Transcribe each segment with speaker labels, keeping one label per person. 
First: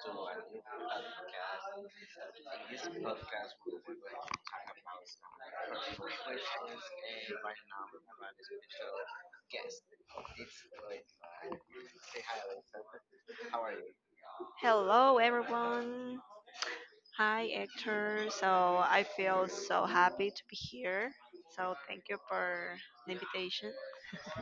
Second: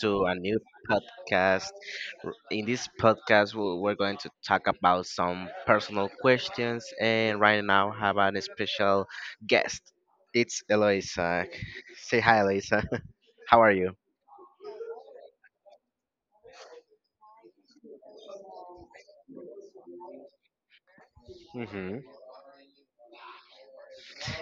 Speaker 1: to a new podcast. In this podcast, we're going to talk about some personal questions, and right now, have an special guest. It's Eloisa. Say hi, Eloisa. How are you?
Speaker 2: Hello, everyone. Hi, Hector. So I feel so happy to be here. So
Speaker 1: Hmm
Speaker 2: thank you for the invitation.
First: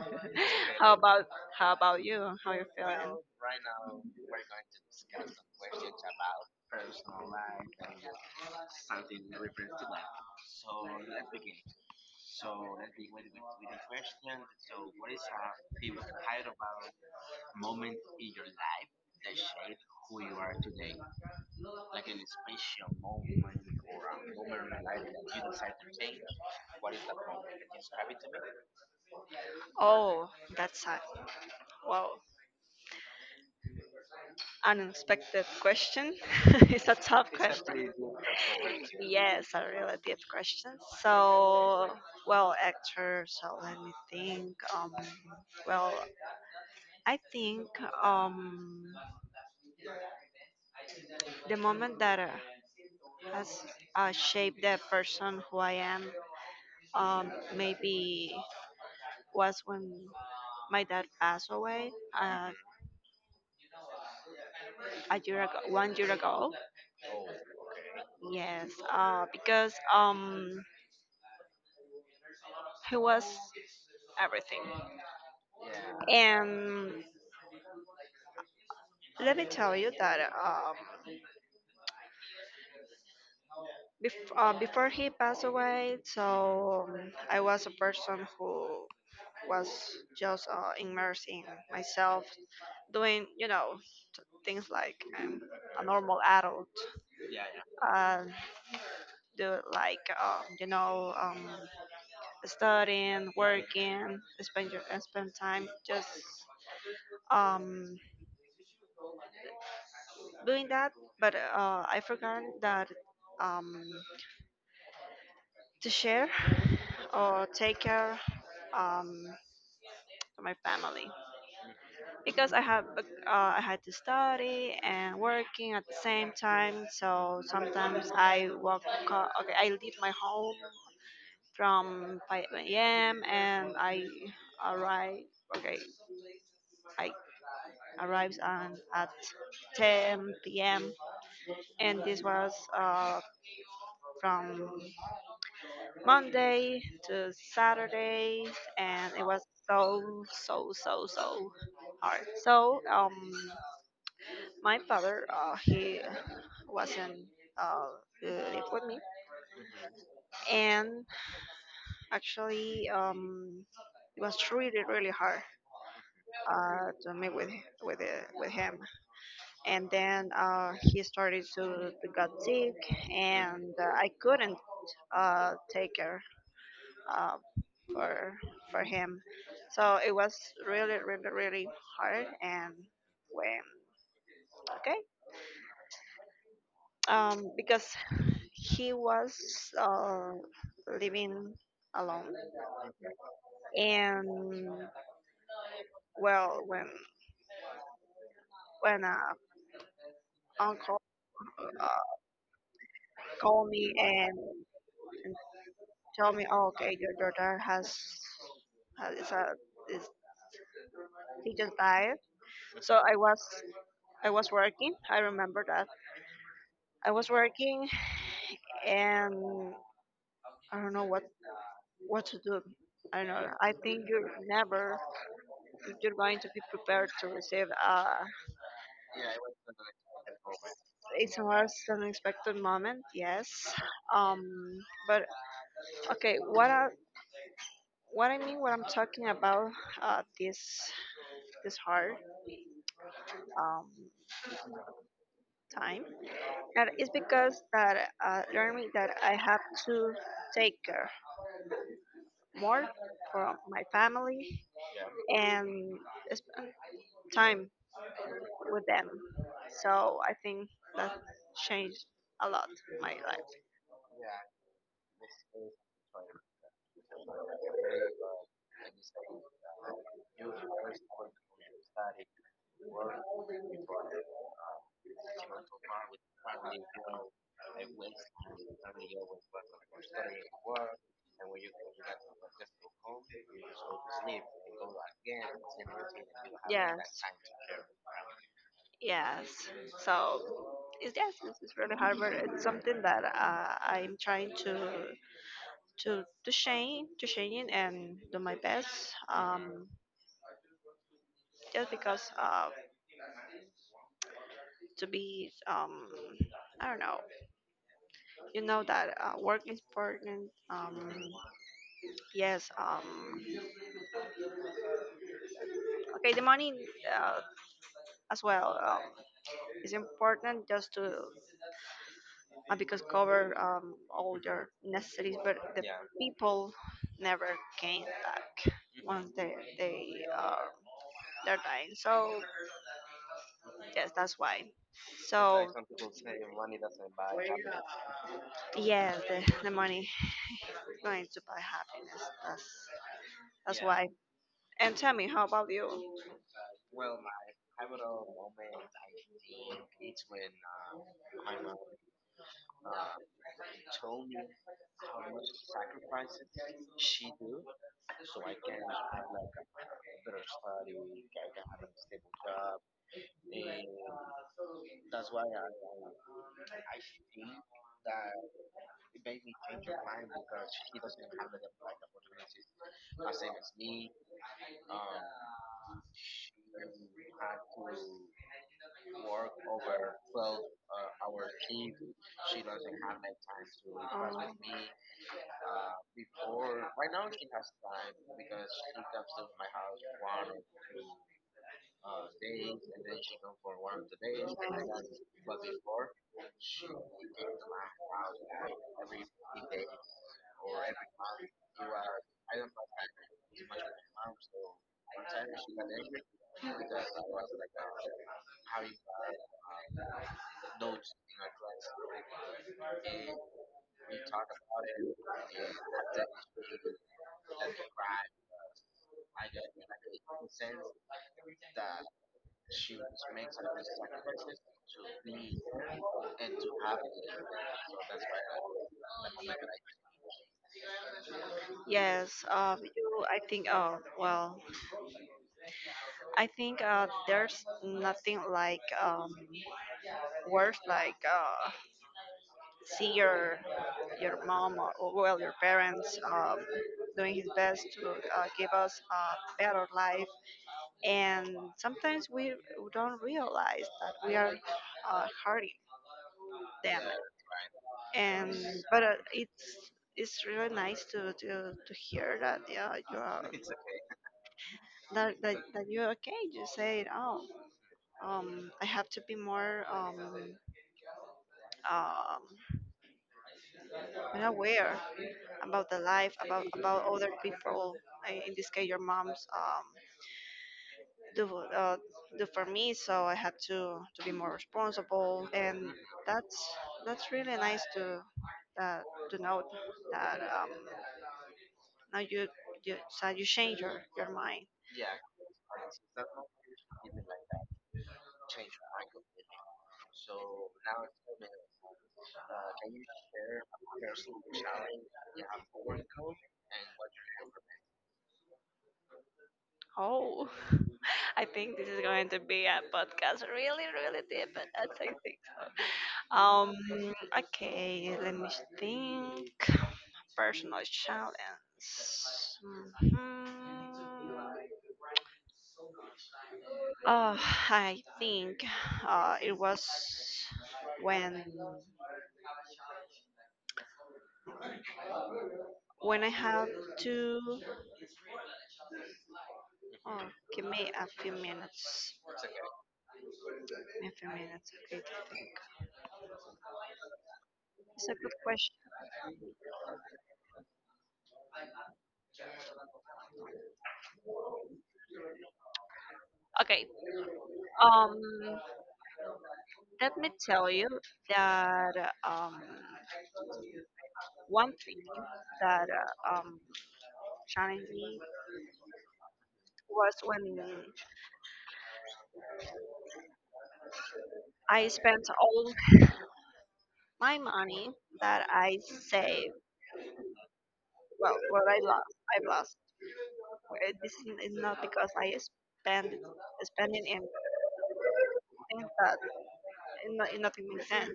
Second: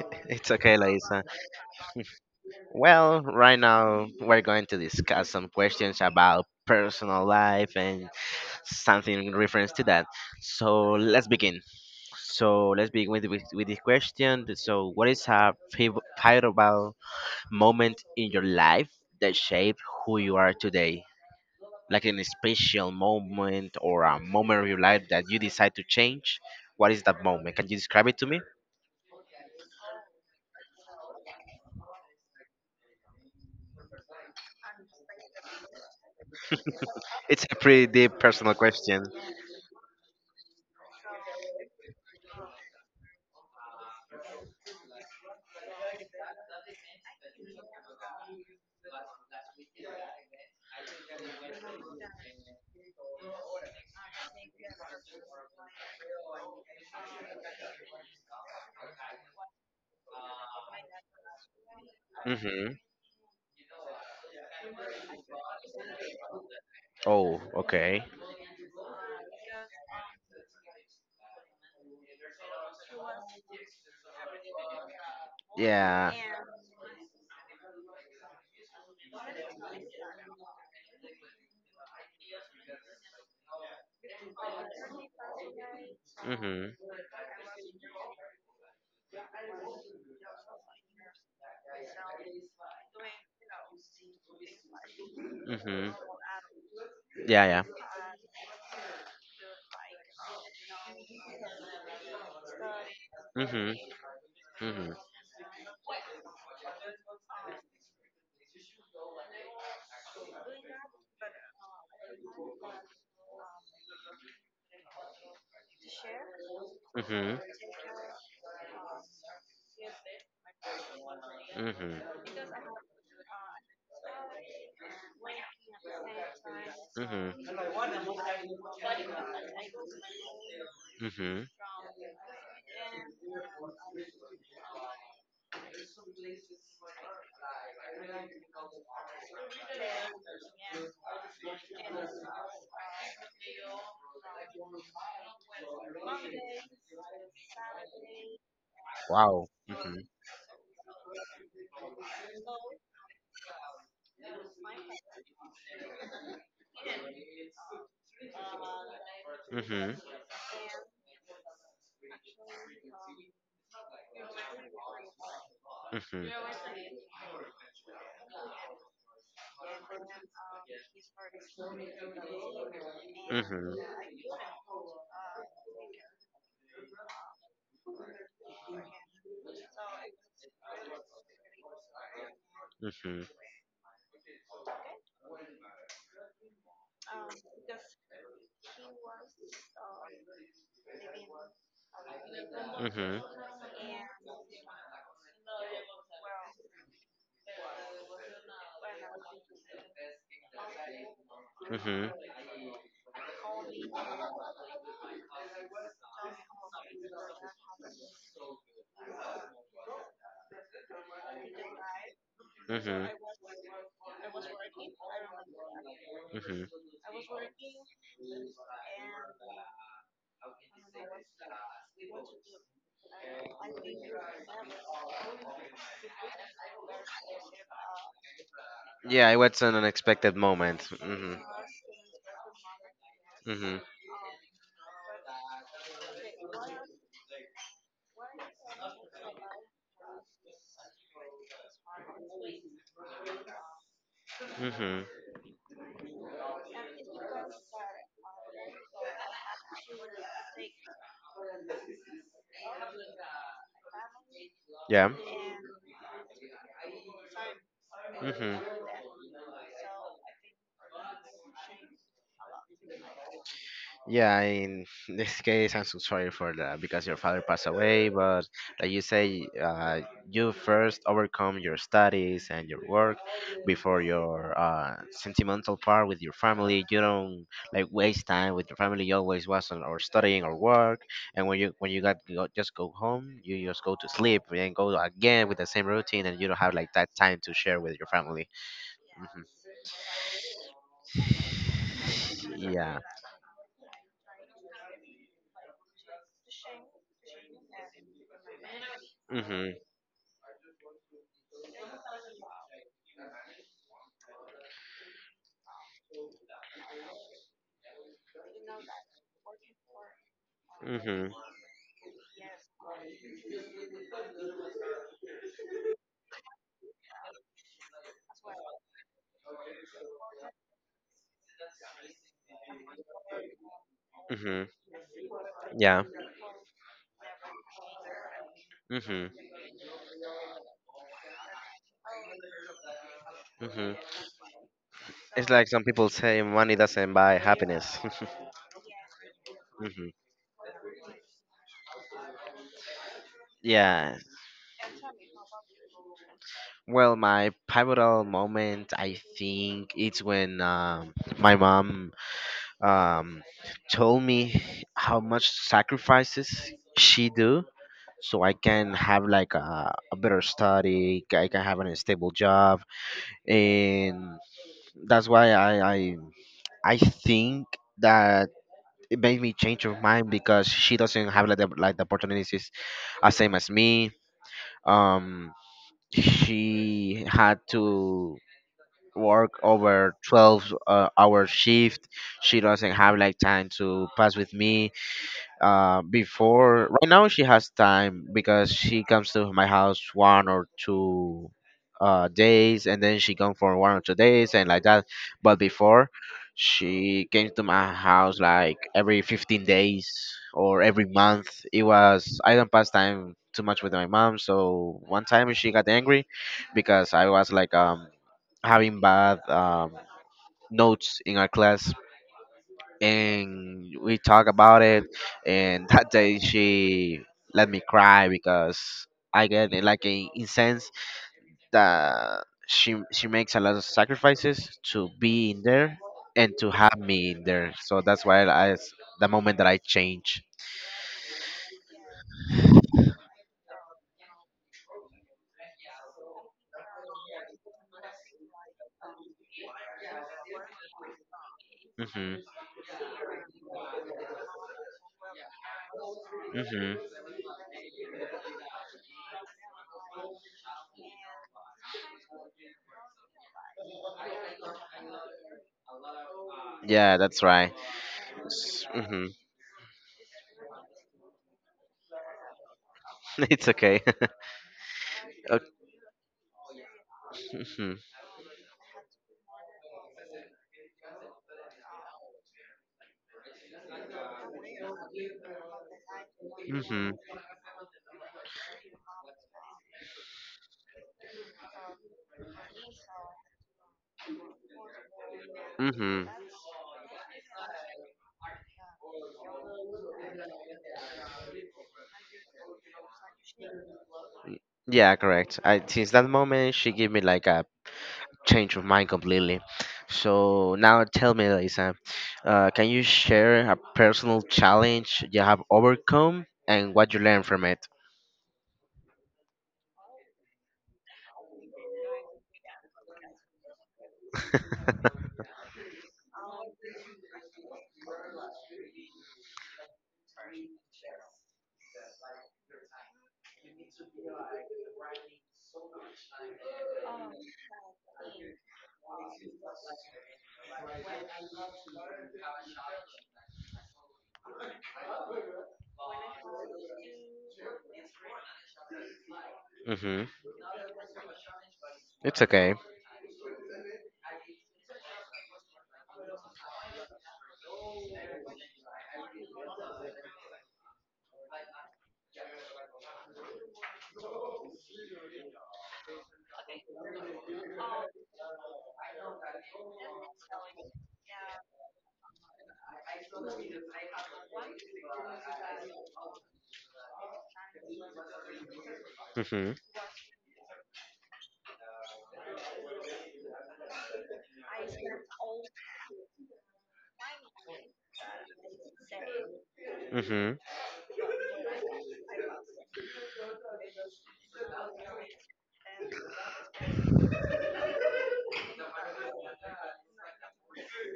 Speaker 1: It's okay,
Speaker 2: How
Speaker 1: Lisa.
Speaker 2: about how about you? How you feeling?
Speaker 1: Well, right now we're going to discuss some questions about personal life and something in reference to that. So let's begin. So let's begin with this question. So, what is a favorable moment in your life that shaped who you are today? Like in a special moment or a moment of your life that you decide to change? What is that moment? Can you describe it to me?
Speaker 2: Oh, that's a wow, unexpected question. It's a tough
Speaker 1: It's a pretty
Speaker 2: question.
Speaker 1: deep personal question.
Speaker 2: Yes, a relative question. So, well, actor. So let me think. Well, I think um, the moment that has shaped the person who I am. Maybe was when my dad passed away uh,
Speaker 1: Mm-hmm.
Speaker 2: a year ago, 1 year ago.
Speaker 1: Oh, okay.
Speaker 2: Yes, because he was everything.
Speaker 1: Yeah.
Speaker 2: And let me tell you that before he passed away,
Speaker 1: Mm-hmm.
Speaker 2: so I was a person who was just immersed in myself, doing things like a
Speaker 1: Mm-hmm.
Speaker 2: normal adult.
Speaker 1: Yeah, yeah.
Speaker 2: um, do like studying,
Speaker 1: Mm-hmm.
Speaker 2: working, spend
Speaker 1: Mm-hmm.
Speaker 2: spend time just um, doing that. But I forgot that um, to share
Speaker 1: Mm-hmm.
Speaker 2: or take care, um, to my family
Speaker 1: Mhm.
Speaker 2: because I had to study and working at the same time. So
Speaker 1: Mhm.
Speaker 2: sometimes I walk. Okay, I leave my home
Speaker 1: Mhm.
Speaker 2: from 5 a.m. and I arrive, okay, I arrived on at 10 p.m. And this was uh, from Monday to Saturday, and it was
Speaker 1: Wow.
Speaker 2: so
Speaker 1: Mhm.
Speaker 2: so hard. So my father, he wasn't, uh, live with me,
Speaker 1: Mhm.
Speaker 2: and actually it was really hard
Speaker 1: Mhm.
Speaker 2: to meet with him, and then he started to got sick, and
Speaker 1: Mhm.
Speaker 2: I couldn't take care uh, for for him. So it was really hard. And
Speaker 1: Mhm. Mhm.
Speaker 2: when, okay, because he was uh, living alone, and well, when uncle uh, called me, and told me, oh, okay, your daughter has is he just died.
Speaker 1: Mhm.
Speaker 2: So
Speaker 1: Mhm.
Speaker 2: I was, I was working. I remember that
Speaker 1: hmm
Speaker 2: I was working, and I don't know what to do. I don't know. I think you're never you're going to be prepared to receive a—
Speaker 1: Yeah, it was an unexpected moment. Hmm
Speaker 2: it's a most unexpected moment. Yes.
Speaker 1: hmm
Speaker 2: Um. But okay. What I mean, what I'm talking about, this this hard um
Speaker 1: hmm
Speaker 2: time, that is because that, learning that I have to take care more for my family
Speaker 1: Yeah.
Speaker 2: and spend time
Speaker 1: hmm
Speaker 2: with them. So I think that changed a lot my life.
Speaker 1: Yeah, in this case, I'm so sorry for that because your father passed away. But like you say, you first overcome your studies and your work before your sentimental part with your family. You don't like waste time with your family. You always was on or studying or work. And when you got go, just go home, you just go to sleep and go again with the same routine, and you don't have like that
Speaker 2: Yes,
Speaker 1: time to share with your family. Hmm
Speaker 2: yes. So it's, yes, it's really hard, but it's
Speaker 1: Yeah.
Speaker 2: something that, I'm trying to change, to change it and do my best.
Speaker 1: hmm
Speaker 2: Just because to be, um, I don't know. You know that work is important.
Speaker 1: hmm
Speaker 2: Yes. Okay, the money, uh, as well, is important just to, because cover, all
Speaker 1: hmm
Speaker 2: your necessities, but the
Speaker 1: Yeah.
Speaker 2: people never gain back once
Speaker 1: hmm
Speaker 2: they are, they're dying. So
Speaker 1: hmm
Speaker 2: yes, that's why. Like
Speaker 1: It's
Speaker 2: so
Speaker 1: like some people say money doesn't buy happiness.
Speaker 2: yes, the money
Speaker 1: hmm
Speaker 2: is going to buy happiness. That's why.
Speaker 1: Yeah.
Speaker 2: And tell me, how about you?
Speaker 1: Well, my pivotal moment, I think, it's when my mom um, told me how much sacrifices she do so I can have like a better study, I can have a stable job, and that's why I think that it made me change of mind because she doesn't have like the opportunities as same as me. Um, she had to work over 12 hour shift, she doesn't have like time to pass
Speaker 2: Oh.
Speaker 1: with me before. Right now she has time because she comes to my house one or two days, and then she come for 1 or 2 days and like that, but before she came to my house like every 15 days or every month. It was I don't pass time too much with my mom, so one time she got angry because I was like
Speaker 2: uh,
Speaker 1: having bad
Speaker 2: um,
Speaker 1: notes in our class, and we talk about it. And that day she let me cry because I get it like a in
Speaker 2: like
Speaker 1: sense that she makes a lot of sacrifices to be in there and to have me in there, so that's why
Speaker 2: so.
Speaker 1: the moment that I change.
Speaker 2: Yes, you, I think, oh, well, I think there's nothing like, worse, like
Speaker 1: Hmm
Speaker 2: see your mom or well, your parents,
Speaker 1: hmm
Speaker 2: doing his best to, give us a better life, and sometimes we don't realize that we are, hurting them.
Speaker 1: Yeah, that's right.
Speaker 2: And but
Speaker 1: mm-hmm.
Speaker 2: it's really nice to hear that yeah, you are
Speaker 1: it's okay
Speaker 2: that, that,
Speaker 1: okay
Speaker 2: that you're okay. You say, oh,
Speaker 1: mhm.
Speaker 2: I have to be more, um, unaware about the life, about
Speaker 1: Mm-hmm.
Speaker 2: other people, in this case your mom's, do, uh, do for me, so I had to be more responsible, and
Speaker 1: Mm-hmm.
Speaker 2: that's that's really nice to, uh, to note that now you so you change your mind.
Speaker 1: Yeah, correct. I, since that moment, she gave me like a change of mind completely. So now tell me, Lisa, can you share a personal challenge you have overcome and what you learned from it?
Speaker 2: Oh. I think this is going to be a podcast really really deep, but I think so. Um, okay, let me think. Personal challenge. Mhm. Oh, I think it was when when I have to.
Speaker 1: mm-hmm.
Speaker 2: Oh, give me a few minutes.
Speaker 1: It's okay.
Speaker 2: A few minutes. Okay, it's a good question. Okay. Um, Let me tell you that one thing that, challenged me
Speaker 1: Mm-hmm.
Speaker 2: was when I spent all my money that I saved.
Speaker 1: Mm-hmm.
Speaker 2: Well, what I lost, I've lost. This is not because I spend spending in things that in, in nothing makes sense.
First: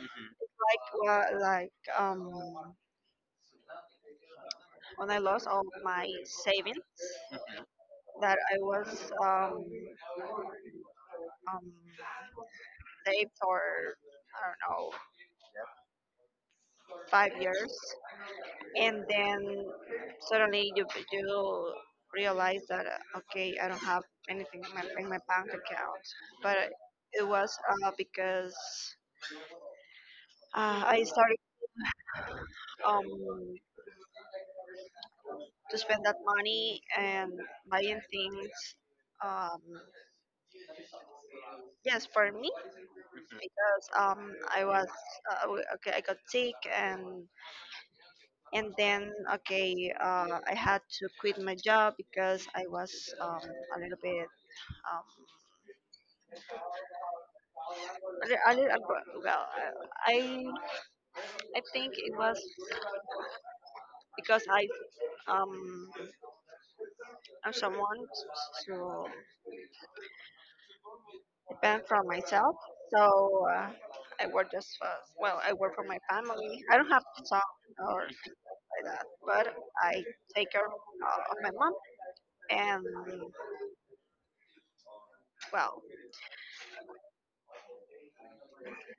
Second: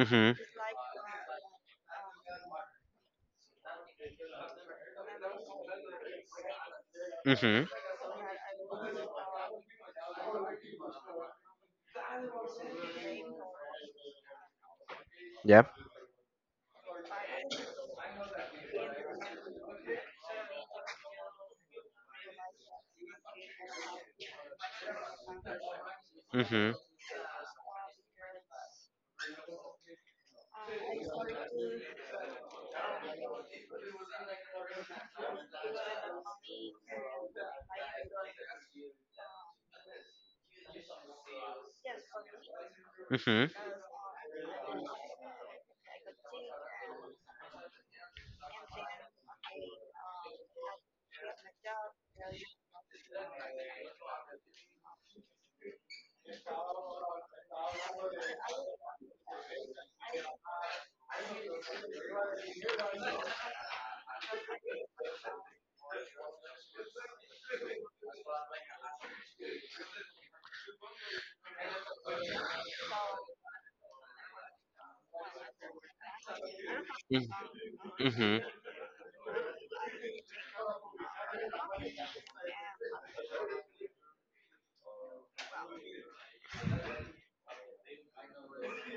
Speaker 2: Mhm. It's like, well, like, um, when I lost all my savings, mhm,
Speaker 1: Mm-hmm.
Speaker 2: that I was, um um saved for, I don't know,
Speaker 1: Yeah.
Speaker 2: 5 years, and then suddenly you, you realize that, okay, I don't have anything in my bank account. But
Speaker 1: Mhm.
Speaker 2: it was, because, I started um to spend that money and buying things, um yes, for me,
Speaker 1: Mhm.
Speaker 2: because, um, I was, okay, I got sick, and then okay, I had to quit my job because I was, a little bit, um, a little well, i I think it was because I, um I'm someone to depend from myself. So, uh, I work just for, well, I work for my family. I don't have a
Speaker 1: Mhm.
Speaker 2: son or
Speaker 1: Mhm.
Speaker 2: like that, but I take care, of my mom. And well,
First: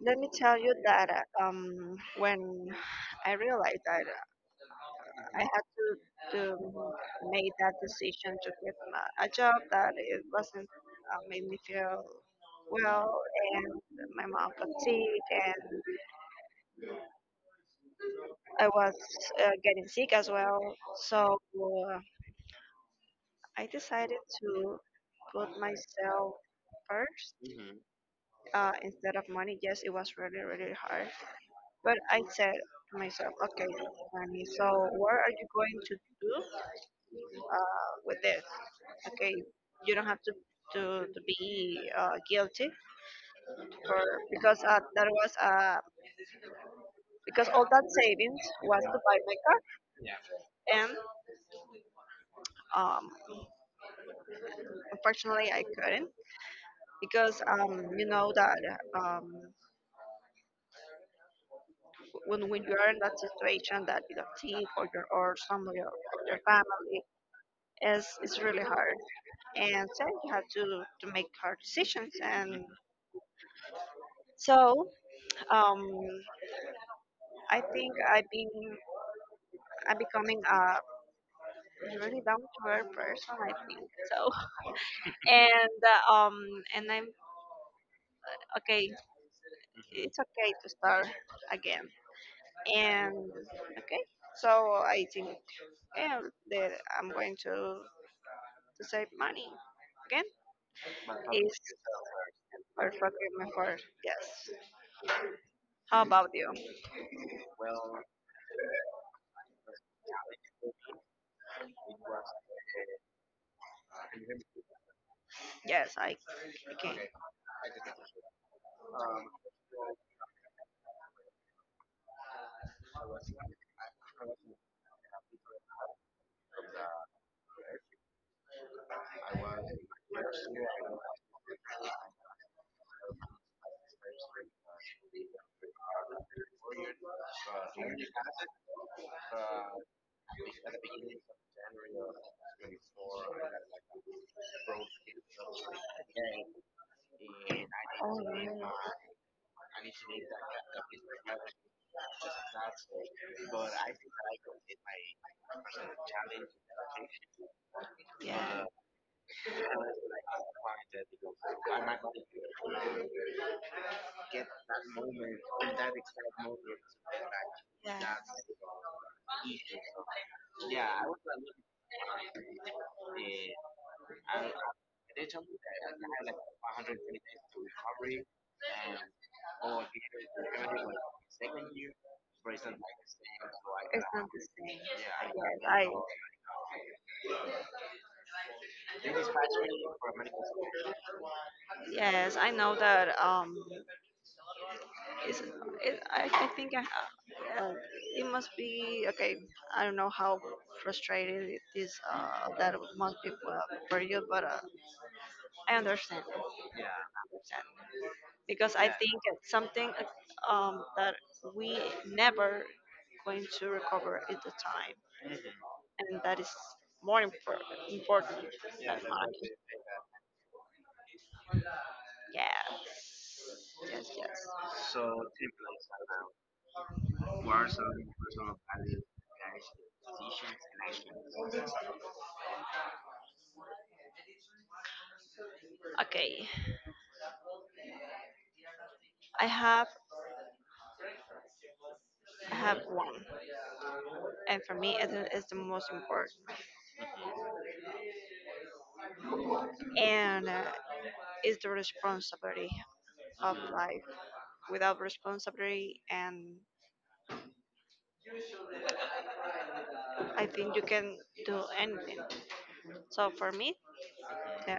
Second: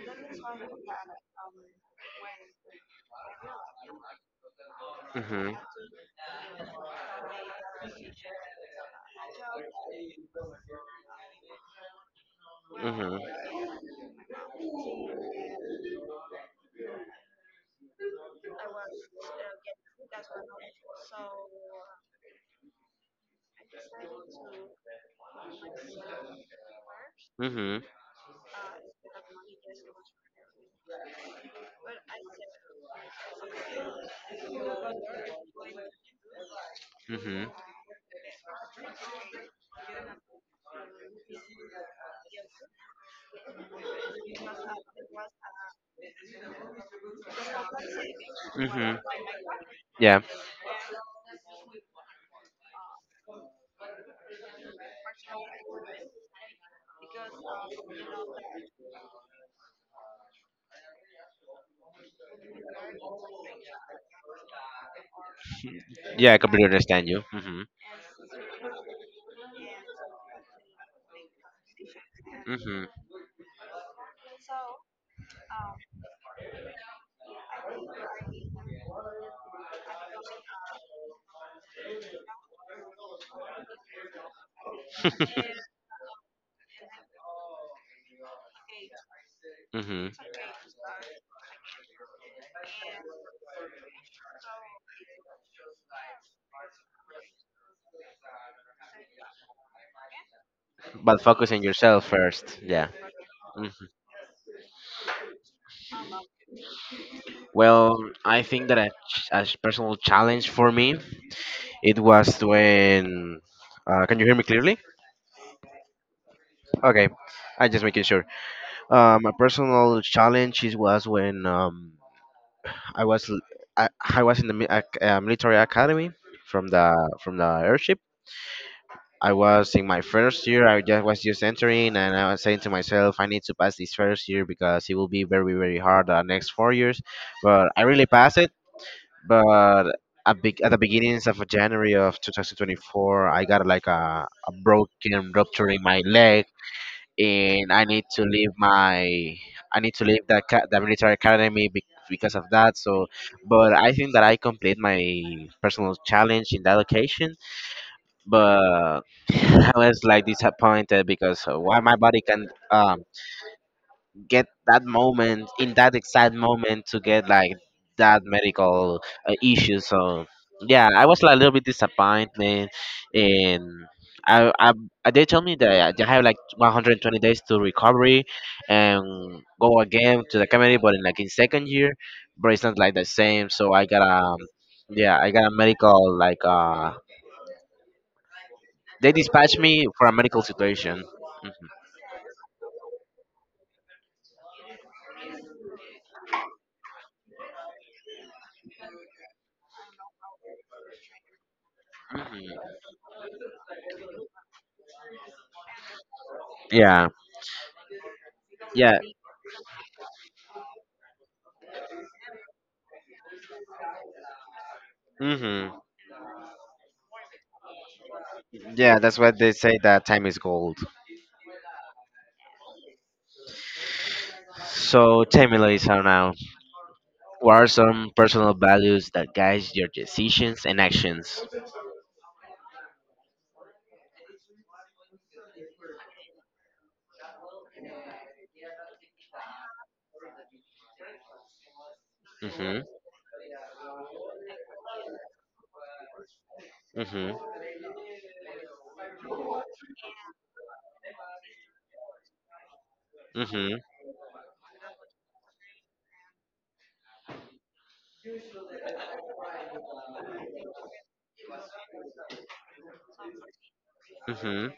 Speaker 2: let me tell you that when I realized that I
Speaker 1: Mhm.
Speaker 2: had to make that decision to quit my, a job that, it wasn't, made me feel
Speaker 1: Mhm.
Speaker 2: well, and my mom got sick, and I was, getting sick as well. So, I decided to put myself first,
Speaker 1: Mhm.
Speaker 2: instead of money. Yes, it was really really hard, but I said to myself, okay, money. So what are you going to do,
Speaker 1: Mhm.
Speaker 2: with this? Okay, you don't have to to, to be, guilty for, because, that was, because all that savings was
Speaker 1: Mhm.
Speaker 2: to buy my car,
Speaker 1: Yeah.
Speaker 2: and, um, unfortunately I couldn't, because, you know that, um, when you are in that situation that you don't think, or your or some of
Speaker 1: Yeah, I
Speaker 2: your
Speaker 1: completely
Speaker 2: family
Speaker 1: understand you. Mhm.
Speaker 2: is, it's really hard, and so you have to make hard decisions, and
Speaker 1: Mhm.
Speaker 2: so, um, I think I've been, I'm becoming a, is really down to earth person, I think so. And, and I'm okay.
Speaker 1: mhm.
Speaker 2: It's okay to start again. And okay, so I think yeah, that I'm going to save money again.
Speaker 1: But focus
Speaker 2: Is
Speaker 1: on yourself first. Yeah.
Speaker 2: perfect for,
Speaker 1: Mhm.
Speaker 2: yes. How about you?
Speaker 1: Well, I think that personal challenge for me it was when. Can you hear me clearly?
Speaker 2: Yes, I.
Speaker 1: Okay, I just making sure. A personal challenge is was when I was l- I was in the military academy from the airship. I was in my first year.
Speaker 2: Oh,
Speaker 1: I just was just entering, and I was saying to myself, I need to pass this first year because it will be very very hard the next 4 years. But I really passed it. But at the beginnings of January of 2024, I got like a broken rupture in my leg, and I need to leave the military academy because of that. So, but I think that I complete my personal challenge in that occasion.
Speaker 2: yeah.
Speaker 1: But I was like disappointed because why my body can get that moment in that exact moment to get like
Speaker 2: Yeah.
Speaker 1: that medical issue. So yeah, I was like a little bit disappointed, and I, I they told me that I have like 120 days to recovery and go again to the comedy, but in like in second year, but it's not like the same, so I got a yeah I got a
Speaker 2: Yes, I.
Speaker 1: medical like they dispatched me for a medical situation.
Speaker 2: Yes, I know that, um, is it, I think I, well, it must be okay. I don't know how frustrated it is, uh,
Speaker 1: Mhm.
Speaker 2: that must be for you, but, I understand.
Speaker 1: yeah
Speaker 2: Because I, yeah,
Speaker 1: yeah
Speaker 2: think it's something, that we never going to recover at the time,
Speaker 1: hmm
Speaker 2: and that is more important,
Speaker 1: Yeah,
Speaker 2: yeah, than
Speaker 1: that's what
Speaker 2: money.
Speaker 1: they say that time is gold.
Speaker 2: Yes, yes, yes.
Speaker 1: So
Speaker 2: So
Speaker 1: tell me, Lisa, now, what
Speaker 2: what
Speaker 1: are some
Speaker 2: are—
Speaker 1: personal values that guide your decisions and actions?
Speaker 2: okay, I have, I
Speaker 1: Mm-hmm.
Speaker 2: have one, and for me, it's the most important,
Speaker 1: Mm-hmm.
Speaker 2: and, it's the responsibility of, mhm,
Speaker 1: Mm-hmm.
Speaker 2: life. Without responsibility, and I think you can do anything. So for me,
Speaker 1: Mm-hmm.
Speaker 2: uh,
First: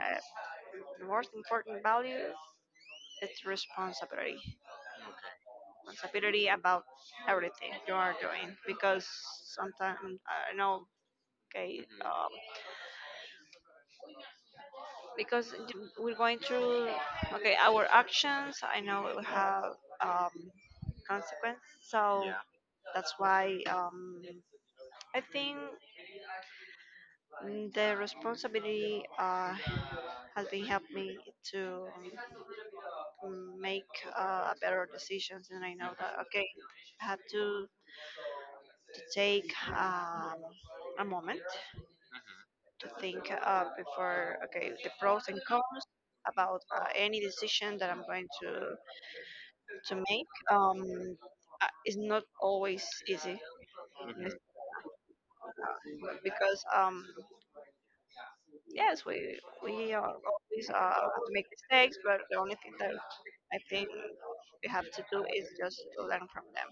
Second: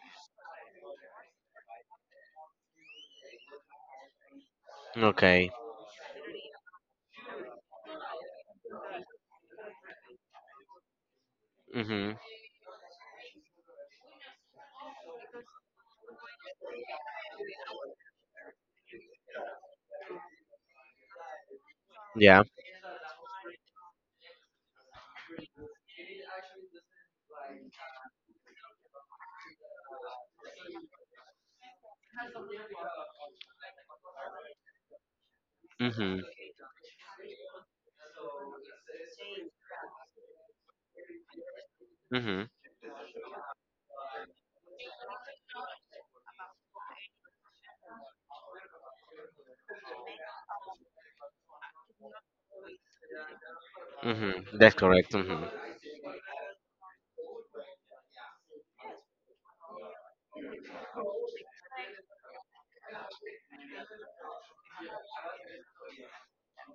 Speaker 2: the most important value is responsibility.
Speaker 1: Okay.
Speaker 2: Responsibility about everything you are doing, because sometimes I know. Okay,
Speaker 1: Mm-hmm.
Speaker 2: because we're going through, okay, our actions. I know it will have, um, consequence, so,
Speaker 1: Yeah.
Speaker 2: yeah, that's why, I think, mm, the responsibility, has been helped me to, make, better decisions, and I know that
Speaker 1: Mm-hmm.
Speaker 2: okay, I have to take, a moment
Speaker 1: Mm-hmm.
Speaker 2: to think, before okay the pros and cons about, any decision that I'm going to make. It's not always easy, mhm,
Speaker 1: Mm-hmm. That's correct. Mm-hmm.
Speaker 2: because, yes we are always, make mistakes, but the only thing that I think we have to do is just to learn from them.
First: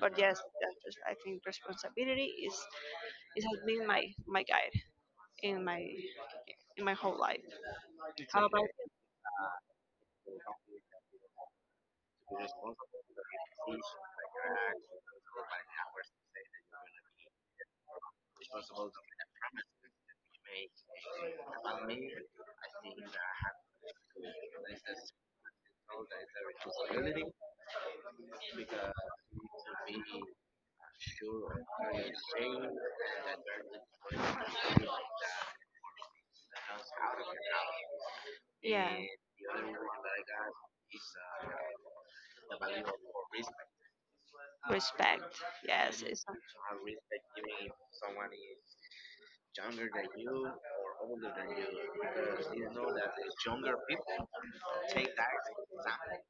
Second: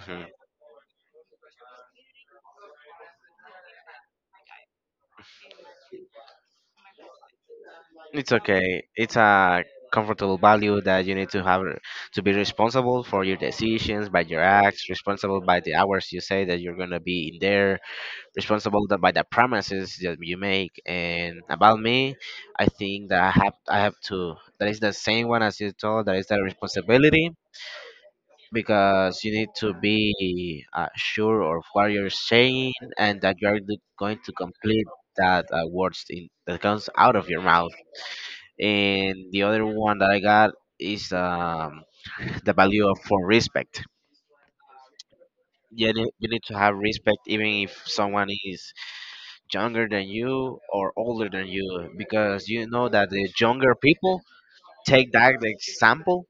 Speaker 2: But yes, that is, I think responsibility is, it has been my, my guide in my, in my whole life. His
Speaker 1: It's okay.
Speaker 2: responsibilities.
Speaker 1: It's a comfortable value that you need to have to be responsible for your decisions, by your acts, responsible by the hours you say that you're gonna be in there, responsible that by the promises that you make. And about me, I think that I have to. That is the same one as you told. That is the responsibility because you need to be sure of what you're saying and that you are going to complete that words in, that comes out of your mouth.
Speaker 2: Yeah.
Speaker 1: And the other one that I got is the value of for respect.
Speaker 2: Respect.
Speaker 1: Yeah, you
Speaker 2: Yes.
Speaker 1: need,
Speaker 2: It's,
Speaker 1: you need to have respect even if someone is younger than you or older than you, because you know that the younger people take that example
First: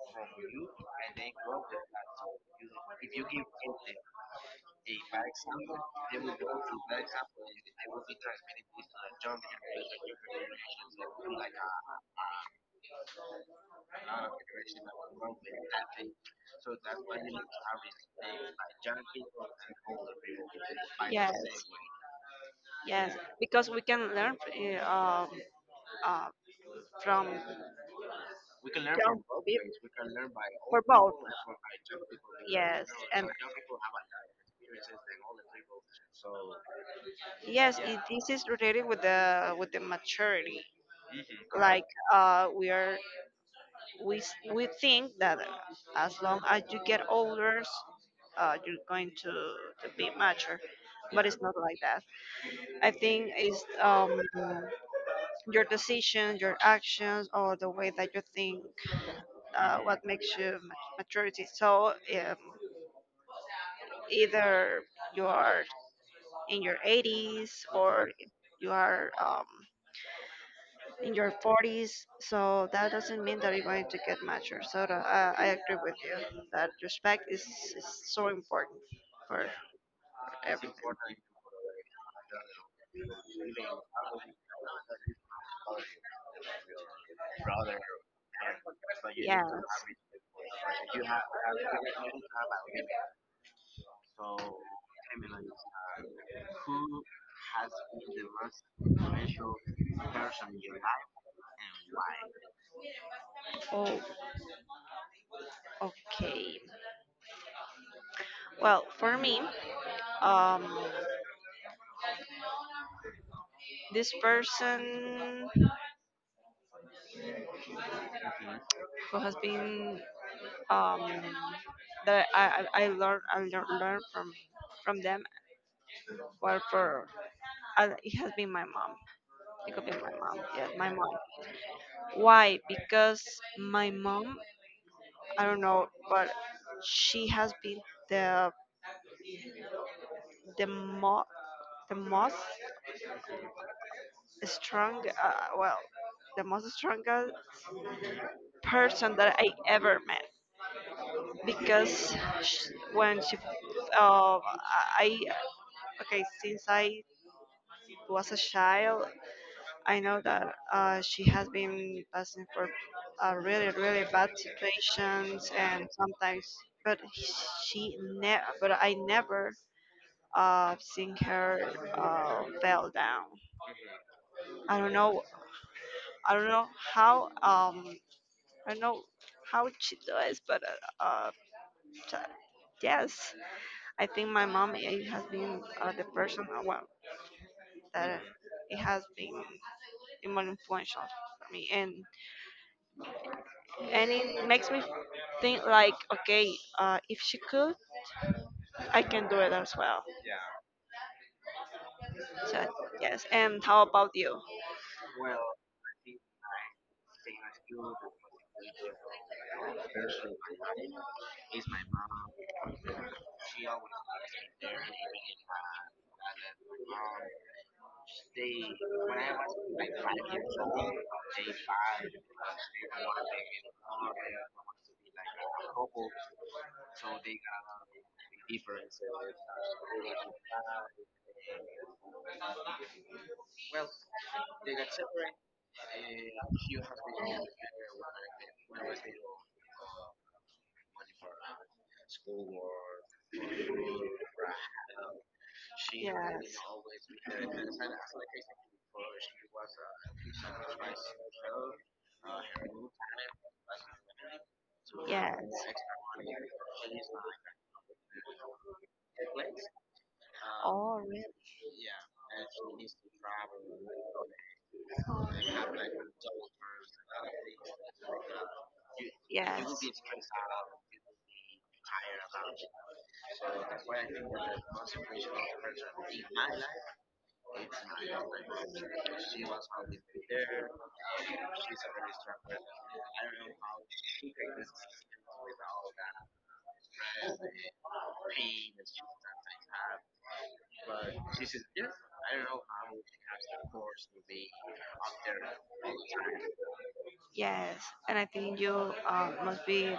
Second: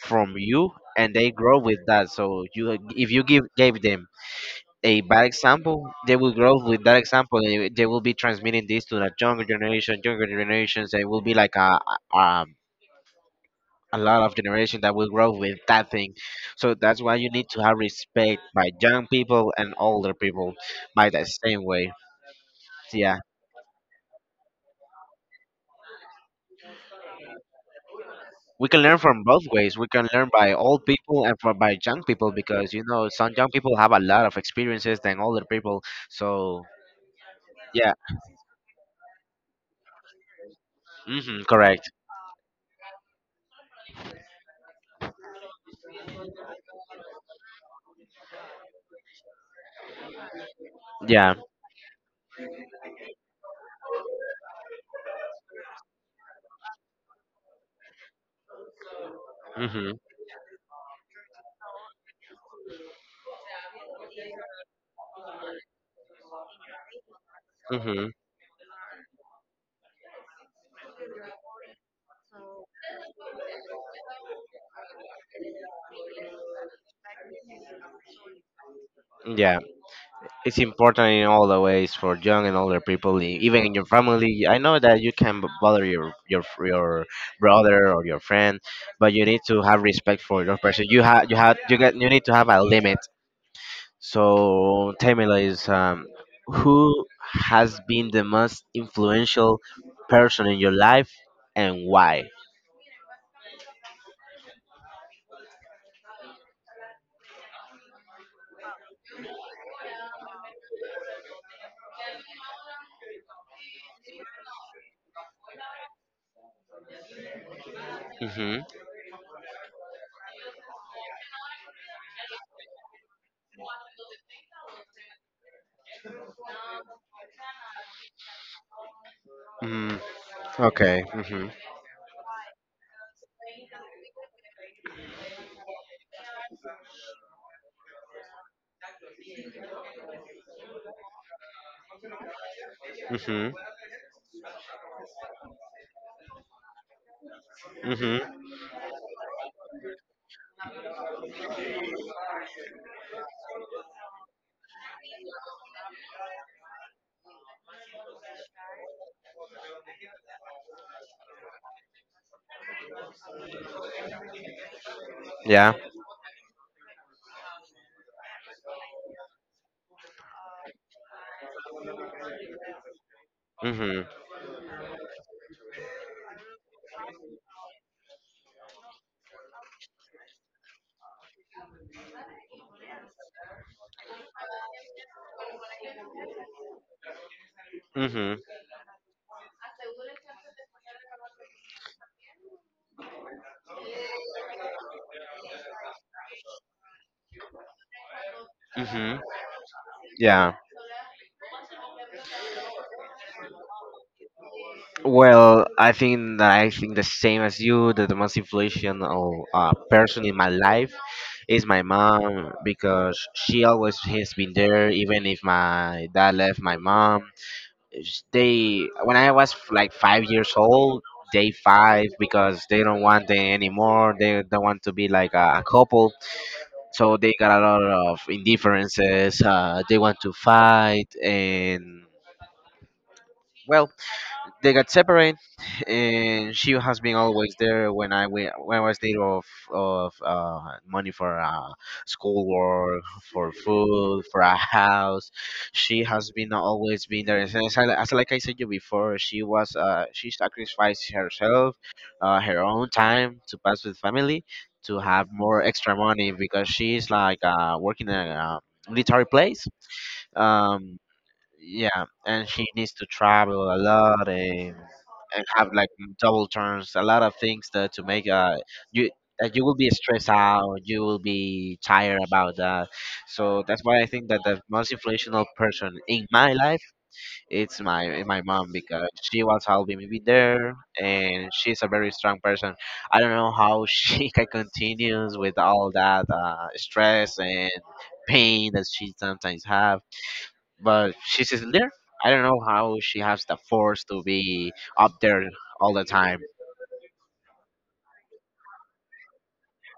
Speaker 1: from you and they grow with that. So you, if you give gave them a bad example, they will grow with that example. And they will be transmitting this to the younger generation, younger generations. They will be
Speaker 2: like
Speaker 1: like a, a, um, a lot of generation that will grow with that thing. So that's why you need to have respect by
Speaker 2: like
Speaker 1: young people and older people by the
Speaker 2: yes,
Speaker 1: same way.
Speaker 2: yes,
Speaker 1: Yeah.
Speaker 2: because we can learn, um, uh, from,
Speaker 1: We
Speaker 2: we
Speaker 1: can
Speaker 2: can learn
Speaker 1: learn
Speaker 2: from,
Speaker 1: from both
Speaker 2: we
Speaker 1: ways. We can learn by
Speaker 2: for
Speaker 1: old
Speaker 2: both.
Speaker 1: people and from by young people because you
Speaker 2: Yes,
Speaker 1: know
Speaker 2: and
Speaker 1: some
Speaker 2: so,
Speaker 1: young people have a lot of experiences than older people.
Speaker 2: so,
Speaker 1: So
Speaker 2: yes, yeah.
Speaker 1: yeah,
Speaker 2: It, this is related with the maturity. Hmm.
Speaker 1: hmm
Speaker 2: Like,
Speaker 1: correct.
Speaker 2: we are, we we think that, as long as you get older, you're going to be mature, but
Speaker 1: Yeah,
Speaker 2: it's not like that. I think it's, your decisions, your actions, or the way that you think,
Speaker 1: hmm
Speaker 2: what makes you maturity. So, either you are in your 80s or
Speaker 1: hmm
Speaker 2: you are, in your 40s. So that doesn't mean that you're going to get mature. So, I agree with you that respect is so important for,
Speaker 1: yeah.
Speaker 2: for
Speaker 1: It's
Speaker 2: everything.
Speaker 1: important in all the ways for young and older people, even in your family. I know that you can bother your brother or your friend, but you need
Speaker 2: Yeah.
Speaker 1: to have respect for your person. You get you need to have a limit. So tell me, Liz, who has been the most influential person in your life and why?
Speaker 2: Oh, okay. Well, for me, um, this person
Speaker 1: Hmm
Speaker 2: who has been, um, that I learn from them. Well, for I, it has been my mom. It could be
Speaker 1: Mm,
Speaker 2: my mom. Yeah, my
Speaker 1: okay.
Speaker 2: mom.
Speaker 1: hmm
Speaker 2: Why? Because my mom. I don't know, but she has been the the mo the most
Speaker 1: Mhm.
Speaker 2: strong. Uh, well, strongest
Speaker 1: Mhm.
Speaker 2: person that I ever met, because sh when she uh, I okay since I was a child, I know that, she has been passing for, really, really bad situations,
Speaker 1: Yeah.
Speaker 2: and sometimes, but but I never seen her fell down.
Speaker 1: Mhm.
Speaker 2: I don't know, I don't know how, um, I don't know how she does, but t- yes, I think my mom it has been, the person, that
Speaker 1: Mhm.
Speaker 2: it has been more influential for me, and it makes me think like, if she could, I
Speaker 1: Mhm.
Speaker 2: can do it as well.
Speaker 1: Yeah.
Speaker 2: So yes. And how about you?
Speaker 1: Well, I think that I think the same as you. That the most influential person in my
Speaker 2: Yes.
Speaker 1: life is my mom because she always has been there, even if my dad left my mom. They when I
Speaker 2: Yes.
Speaker 1: was like 5 years old, they five because they don't want them anymore. They don't want to be like a couple, so they got a lot of indifferences. They want to fight and. Well, they got separated, and she has been always there when I went, when I was need of money for schoolwork, for food, for a house. She has been always been there. And as like I said you before, she was she sacrificed herself, her own time to pass with family, to have more extra money because she's like working in a military place.
Speaker 2: Oh,
Speaker 1: Um, yeah, and she
Speaker 2: really?
Speaker 1: needs to travel a lot and have like double turns, a lot of things that to make you that
Speaker 2: Yes.
Speaker 1: you will be stressed out, you will be tired about that. So that's why I think that the most influential person in my life it's my mom because she was helping me be there, and she's a very strong person. I don't know how she can continues with all that stress and pain that she sometimes have, but she's still there. I don't know how she has the force to be up there all the time.
Speaker 2: Yes, and I think you, must be,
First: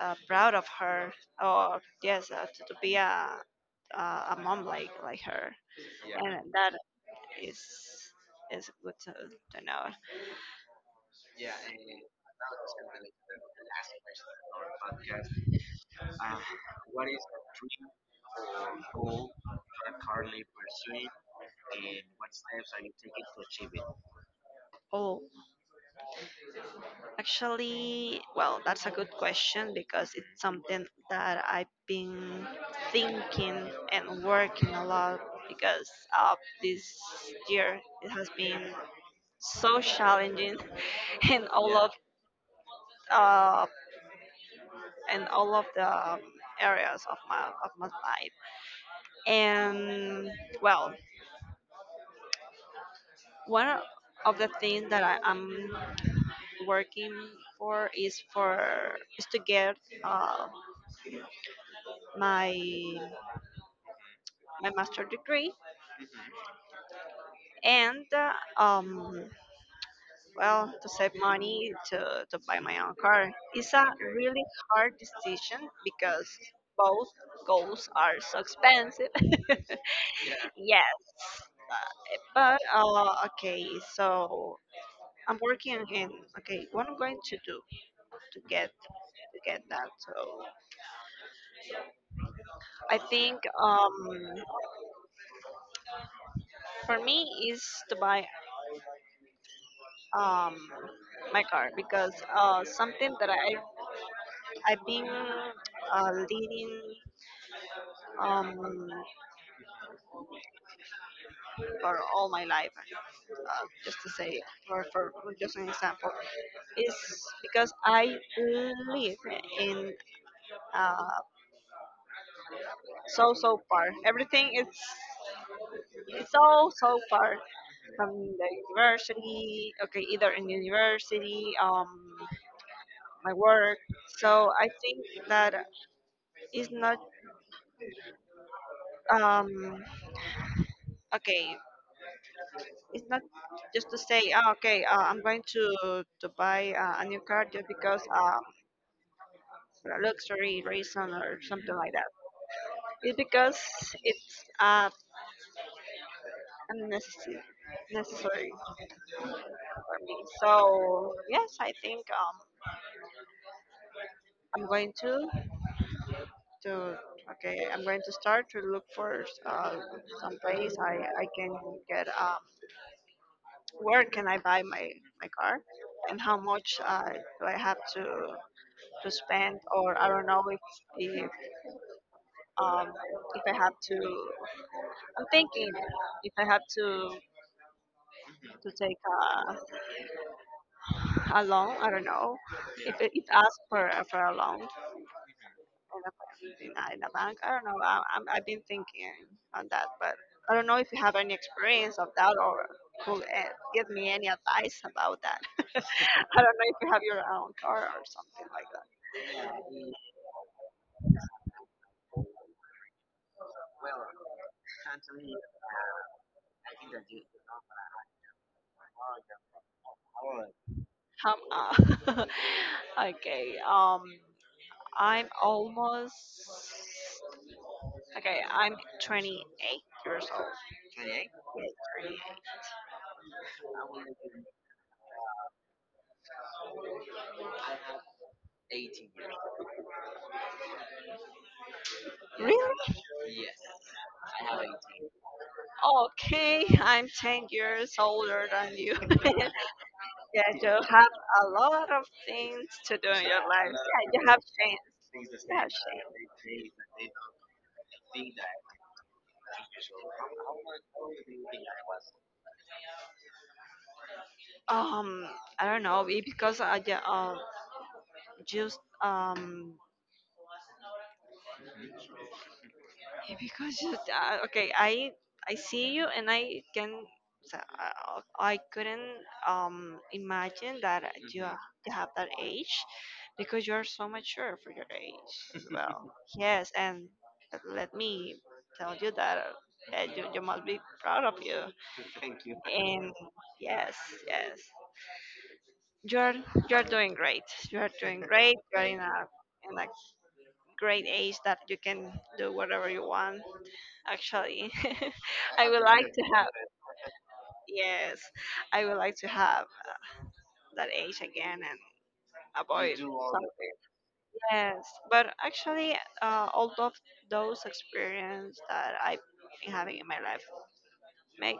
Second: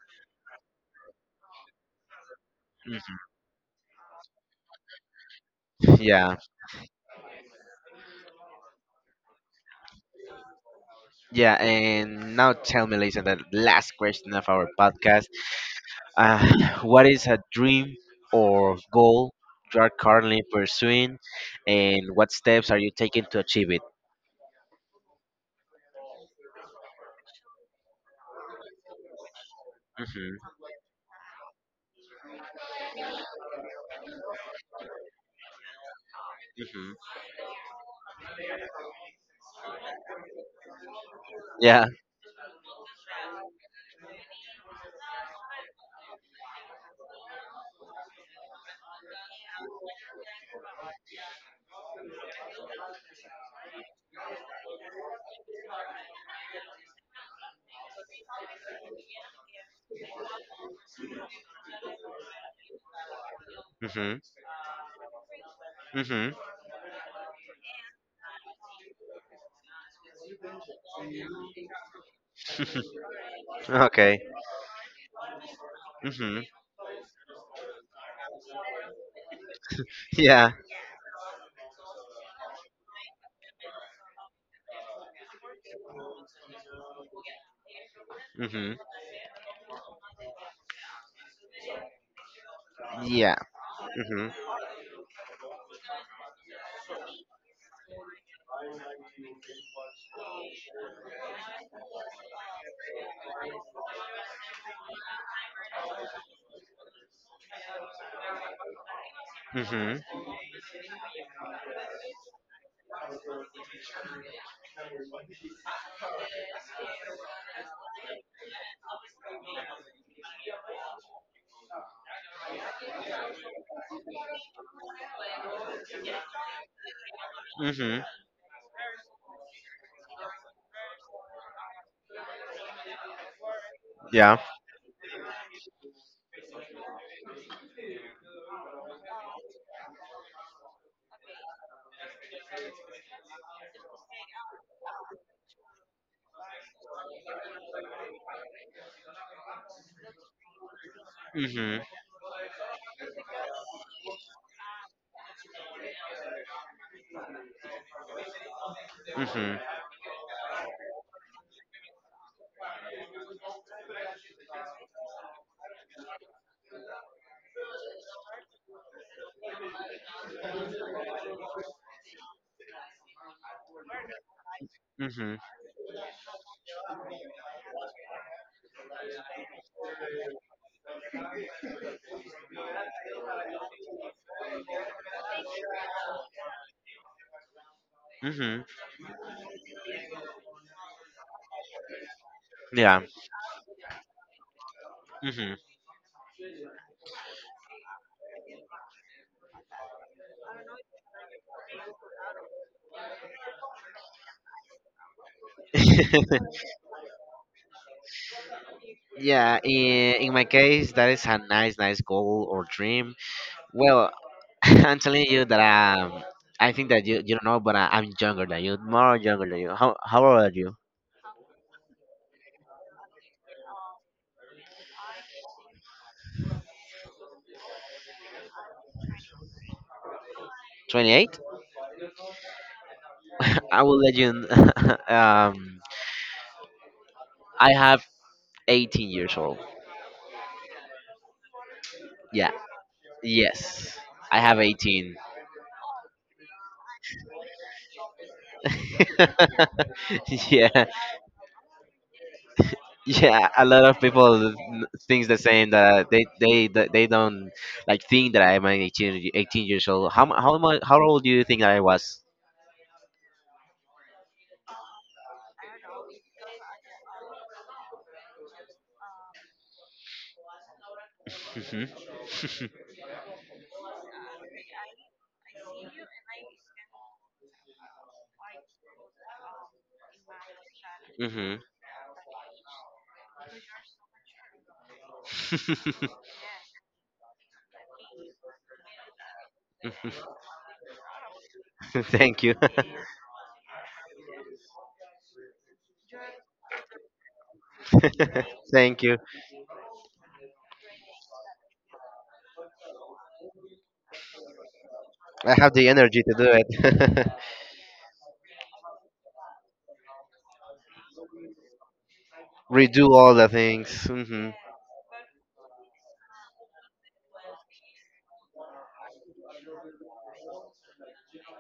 Speaker 2: proud of her, or yes, to be
Speaker 1: Mhm.
Speaker 2: a, a mom like her. Yeah.
Speaker 1: Yeah,
Speaker 2: And that is is good to know.
Speaker 1: yeah. And now tell me, Lisa, the last question of our podcast. Uh,
Speaker 2: um,
Speaker 1: what is a dream or goal you are currently pursuing, and what steps are you taking to achieve it?
Speaker 2: Oh. Actually, well, that's a good question, because it's
Speaker 1: Hmm
Speaker 2: something that I've been thinking and working a lot, because, uh,
Speaker 1: hmm
Speaker 2: this year it has been so challenging in all.
Speaker 1: Yeah.
Speaker 2: Yeah. of uh, in all of the, areas of my life. And well, one of the things that I am working for is to get, uh, my
Speaker 1: hmm
Speaker 2: master degree,
Speaker 1: hmm
Speaker 2: and well, to save money to buy my own car. It's a
Speaker 1: okay.
Speaker 2: really hard decision, because
Speaker 1: hmm
Speaker 2: both goals are so expensive.
Speaker 1: Yeah.
Speaker 2: Yes, but, okay, so I'm working in, okay, what I'm going to do to get,
Speaker 1: hmm
Speaker 2: that. So I
Speaker 1: Yeah.
Speaker 2: think,
Speaker 1: hmm
Speaker 2: for me is to buy, um my car, because, something that I've been, leading, um,
Speaker 1: hmm
Speaker 2: for all my life. Just to say, for just an example, is because I live in, uh, so far. Everything is it's all so far
Speaker 1: hmm
Speaker 2: from the university. Okay, either in university, my work.
Speaker 1: Yeah.
Speaker 2: So I think that it's not um okay. it's not just to say, oh, okay, I'm going to buy, a new car just because, for a luxury reason or something
Speaker 1: hmm
Speaker 2: like that. It's because it's, unnecessary. Necessary.
Speaker 1: Mhm.
Speaker 2: So yes, I think, I'm going to okay. I'm going to start to look for, some place I can get, where can I buy my
Speaker 1: Mhm.
Speaker 2: car, and how much, do I have to spend, or I don't know if Um, if I have to. I'm thinking if I have to
Speaker 1: Mhm.
Speaker 2: to take a loan, I don't know. If
Speaker 1: Yeah.
Speaker 2: it asks for for a loan in a,
Speaker 1: Mhm.
Speaker 2: in a, in a bank, I don't know. I've been thinking on that, but I don't know if you have any experience of that, or could, give me any advice about that. I don't know if you have your own car or something
Speaker 1: yeah. In my case, that is a nice, nice goal or dream. Well, I'm telling you that I think that you don't know, but I, I'm younger than you, more younger than you. How old are you?
Speaker 2: like that. Okay. I'm almost. Okay, I'm 28 years old.
Speaker 1: 28. I will let you. Kn- um, I have 18
Speaker 2: 18.
Speaker 1: years old. Yeah.
Speaker 2: Really? Yes.
Speaker 1: Yes. I have 18.
Speaker 2: Okay, I'm 10 years older than you. Yeah, you
Speaker 1: Yeah.
Speaker 2: have a lot of things to do in your
Speaker 1: Yeah, a
Speaker 2: life.
Speaker 1: lot of
Speaker 2: Yeah, you have
Speaker 1: people
Speaker 2: changed.
Speaker 1: thinks the
Speaker 2: Yes.
Speaker 1: same that they that they don't like think that I'm an 18, 18 years old. How mu- how much How old do you think I was?
Speaker 2: Um, I don't know, because I ju- just um
Speaker 1: hmm
Speaker 2: yeah, because you, okay, I see you, and I couldn't, imagine that you, hmm,
Speaker 1: hmm
Speaker 2: you have that age, because you are so mature for your age as well. Yes, and let me tell you that, you must be proud of you.
Speaker 1: Thank you.
Speaker 2: And yes, yes, you are you are doing great. You are doing great. You are in
Speaker 1: Thank
Speaker 2: a
Speaker 1: you.
Speaker 2: in a great age that you can do whatever you want, actually.
Speaker 1: I have
Speaker 2: would
Speaker 1: the
Speaker 2: like to
Speaker 1: energy to
Speaker 2: have,
Speaker 1: do it.
Speaker 2: Yes, I would like to have that age again and avoid
Speaker 1: Redo all the
Speaker 2: something.
Speaker 1: things.
Speaker 2: Yes, but actually, all of those experience that I've been having in my life make,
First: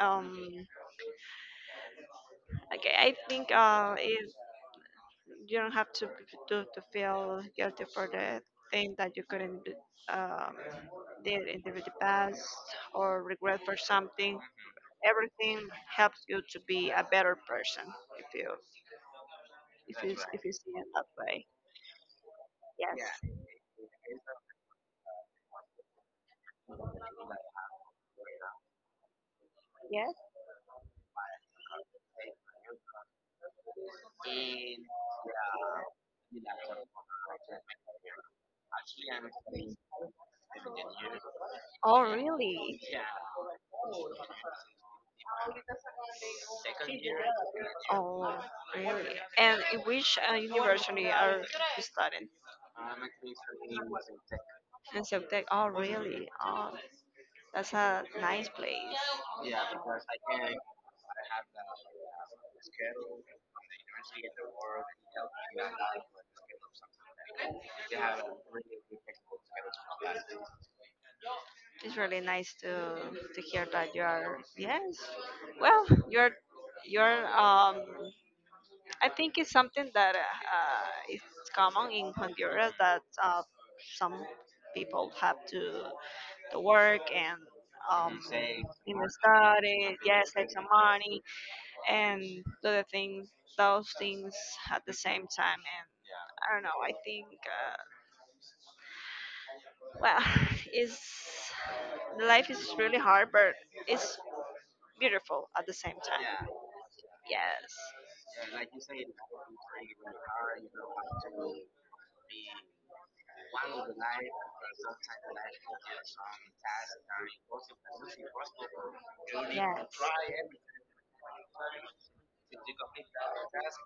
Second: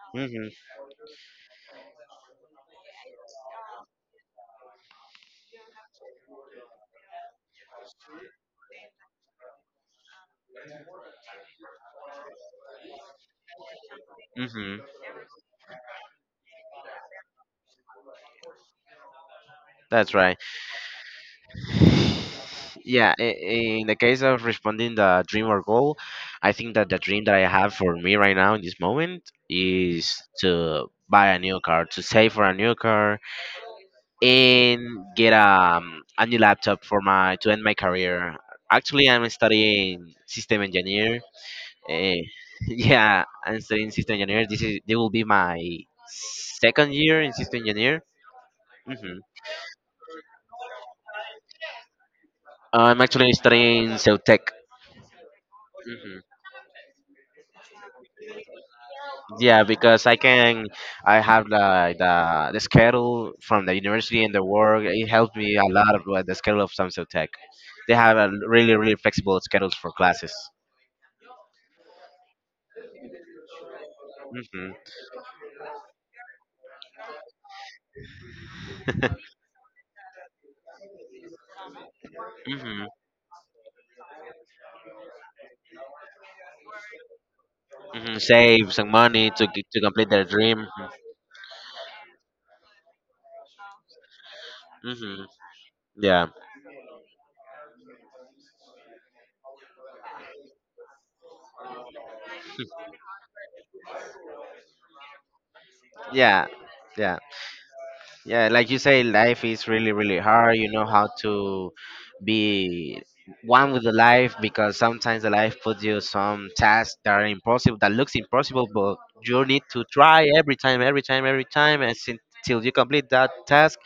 Speaker 2: um
Speaker 1: hmm
Speaker 2: okay I think, is you don't have to feel guilty for the thing that you couldn't, um did in the past, or regret for something.
Speaker 1: hmm
Speaker 2: Everything helps you to be a better person if you,
Speaker 1: that's
Speaker 2: right,
Speaker 1: right.
Speaker 2: if you see it that way.
Speaker 1: Yeah,
Speaker 2: Yes.
Speaker 1: in the case of responding the dream or goal, I think that the dream that I have for me right now in this moment
Speaker 2: Yeah. Yes.
Speaker 1: is to buy a new car, to save for a new car, and get a new laptop for my to end my career. Actually, I'm studying system engineer.
Speaker 2: Oh,
Speaker 1: eh,
Speaker 2: really?
Speaker 1: yeah, I'm studying system engineer. This will be my 2nd year in system engineer.
Speaker 2: Oh,
Speaker 1: Hmm.
Speaker 2: and in which, university are you studying?
Speaker 1: I'm actually studying cell
Speaker 2: In-
Speaker 1: tech.
Speaker 2: in Ceuta. Oh, really? Oh, that's a nice place.
Speaker 1: Yeah,
Speaker 2: Yeah, because
Speaker 1: because I can, I
Speaker 2: I have
Speaker 1: have like the
Speaker 2: the schedule
Speaker 1: schedule
Speaker 2: from
Speaker 1: from the
Speaker 2: the university
Speaker 1: university and
Speaker 2: and
Speaker 1: the
Speaker 2: the
Speaker 1: work.
Speaker 2: world.
Speaker 1: It helped me a lot with the schedule of Samsung Tech. They
Speaker 2: They
Speaker 1: have
Speaker 2: have
Speaker 1: a really, really flexible schedules for classes.
Speaker 2: It's really nice to hear that you are.
Speaker 1: Hmm.
Speaker 2: Yes. Well, you're you're. I think it's something that, is common in Honduras,
Speaker 1: Hmm.
Speaker 2: that, some people have to work and
Speaker 1: Hmm.
Speaker 2: um
Speaker 1: Save some money to to
Speaker 2: study.
Speaker 1: complete their
Speaker 2: Yes, take
Speaker 1: dream.
Speaker 2: some money and do the things those things at the
Speaker 1: Hmm.
Speaker 2: same time, and.
Speaker 1: Yeah,
Speaker 2: I don't know. I think, well, is life is really hard, but it's beautiful at the same
Speaker 1: yeah,
Speaker 2: time.
Speaker 1: yeah.
Speaker 2: Yes.
Speaker 1: Yeah, like you say, life is really, really hard. You know how to be one with the life, because sometimes the life puts you some tasks that are impossible, that looks impossible, but you need to
Speaker 2: Yes.
Speaker 1: try every time, every time, every time, and till you complete that task,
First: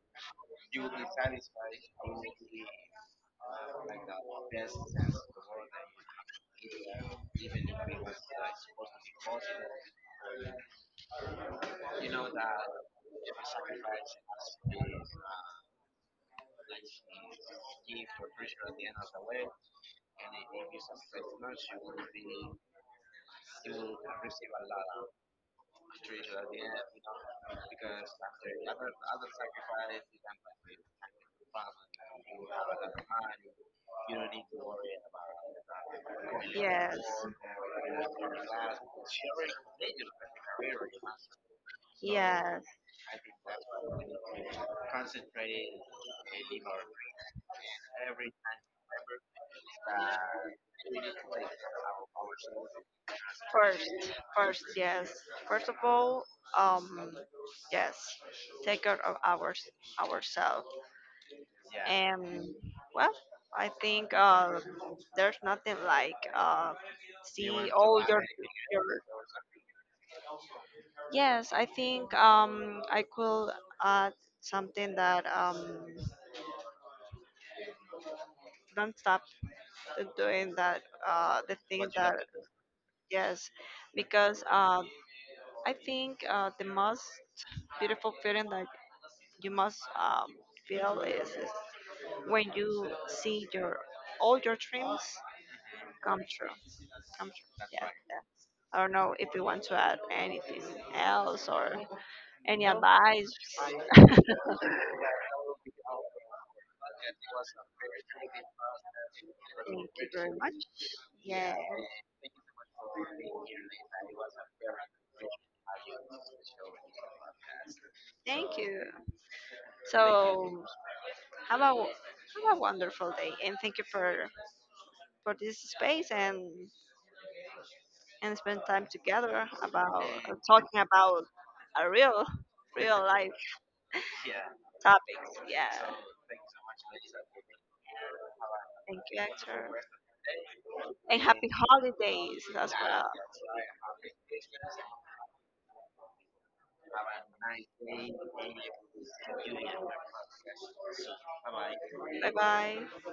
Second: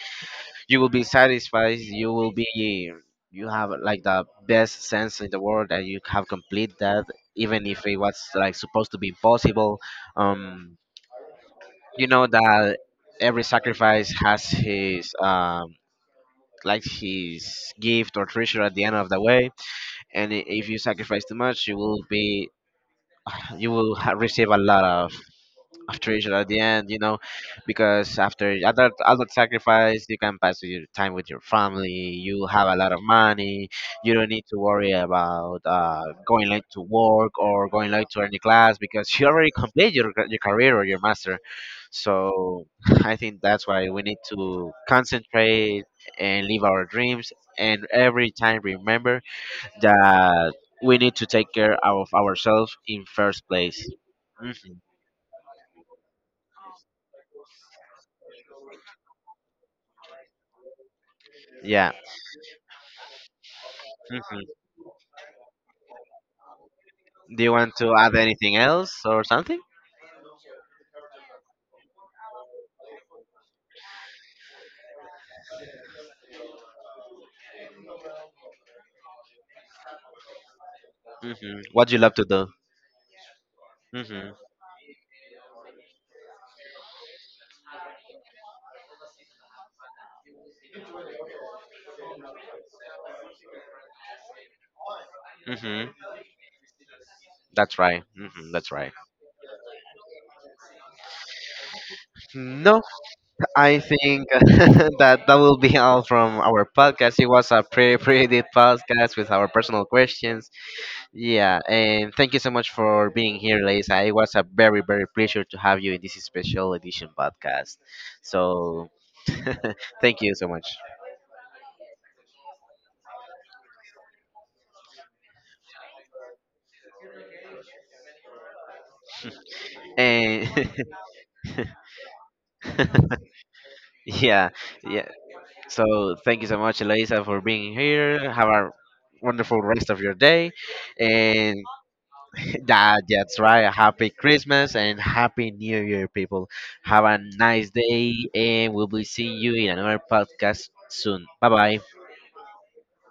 Speaker 1: you will be satisfied. You will be, you have like the best sense in the world that you have complete that, even if it was like supposed to be impossible. Um, you know that every sacrifice has his like his gift or treasure at the end of the way. And if you sacrifice too much, you will be, you will receive a lot of after each at the end, you know, because after a lot sacrifice, you can pass your time with your family. You have a lot of money. You don't need to worry about going late to work or going late to any class because you already complete your your career or your master.
Speaker 2: Yes.
Speaker 1: So
Speaker 2: Yes.
Speaker 1: I think that's why we need to concentrate and live our dreams, and every time remember that we need to take care of ourselves in first
Speaker 2: First,
Speaker 1: place.
Speaker 2: first,
Speaker 1: Mhm.
Speaker 2: yes. First of all, um, yes, take care of, ourselves.
Speaker 1: Yeah.
Speaker 2: And well, I think,
Speaker 1: Mhm.
Speaker 2: there's nothing like,
Speaker 1: Do
Speaker 2: see
Speaker 1: you want to
Speaker 2: all
Speaker 1: add
Speaker 2: your
Speaker 1: anything
Speaker 2: your.
Speaker 1: else or something?
Speaker 2: Yes, I think, I could add something that, don't stop doing that, the
Speaker 1: Hmm.
Speaker 2: thing
Speaker 1: What do you
Speaker 2: that,
Speaker 1: love to do?
Speaker 2: yes,
Speaker 1: Hmm.
Speaker 2: because, I think, the most beautiful feeling that you must, feel is when you see your all your dreams
Speaker 1: Hmm.
Speaker 2: come true.
Speaker 1: That's
Speaker 2: Yeah,
Speaker 1: right. Hmm. That's
Speaker 2: I don't
Speaker 1: right.
Speaker 2: know if you want to add anything else or any
Speaker 1: No,
Speaker 2: advice.
Speaker 1: I think that will be all from our podcast. It was a pretty, pretty deep podcast with our personal
Speaker 2: Thank you very
Speaker 1: questions.
Speaker 2: much. Yeah,
Speaker 1: Yeah, and thank you so much for being here, Lisa. It was a very, very pleasure to have you in this special edition podcast.
Speaker 2: thank you.
Speaker 1: So, thank you so
Speaker 2: So
Speaker 1: much.
Speaker 2: have a have a wonderful day, and thank you for this space and spend time together, about,
Speaker 1: And
Speaker 2: talking about a real, real life
Speaker 1: yeah, yeah.
Speaker 2: topics. Yeah,
Speaker 1: So thank you so much, Elisa, for being here. Have a
Speaker 2: thank you,
Speaker 1: wonderful
Speaker 2: Hector,
Speaker 1: rest of your day,
Speaker 2: and happy
Speaker 1: and
Speaker 2: holidays as
Speaker 1: that's right. A Happy Christmas and Happy New Year, people. Have a nice day,
Speaker 2: well.
Speaker 1: and we'll be seeing you in another podcast soon. Bye bye.
Speaker 2: Bye bye.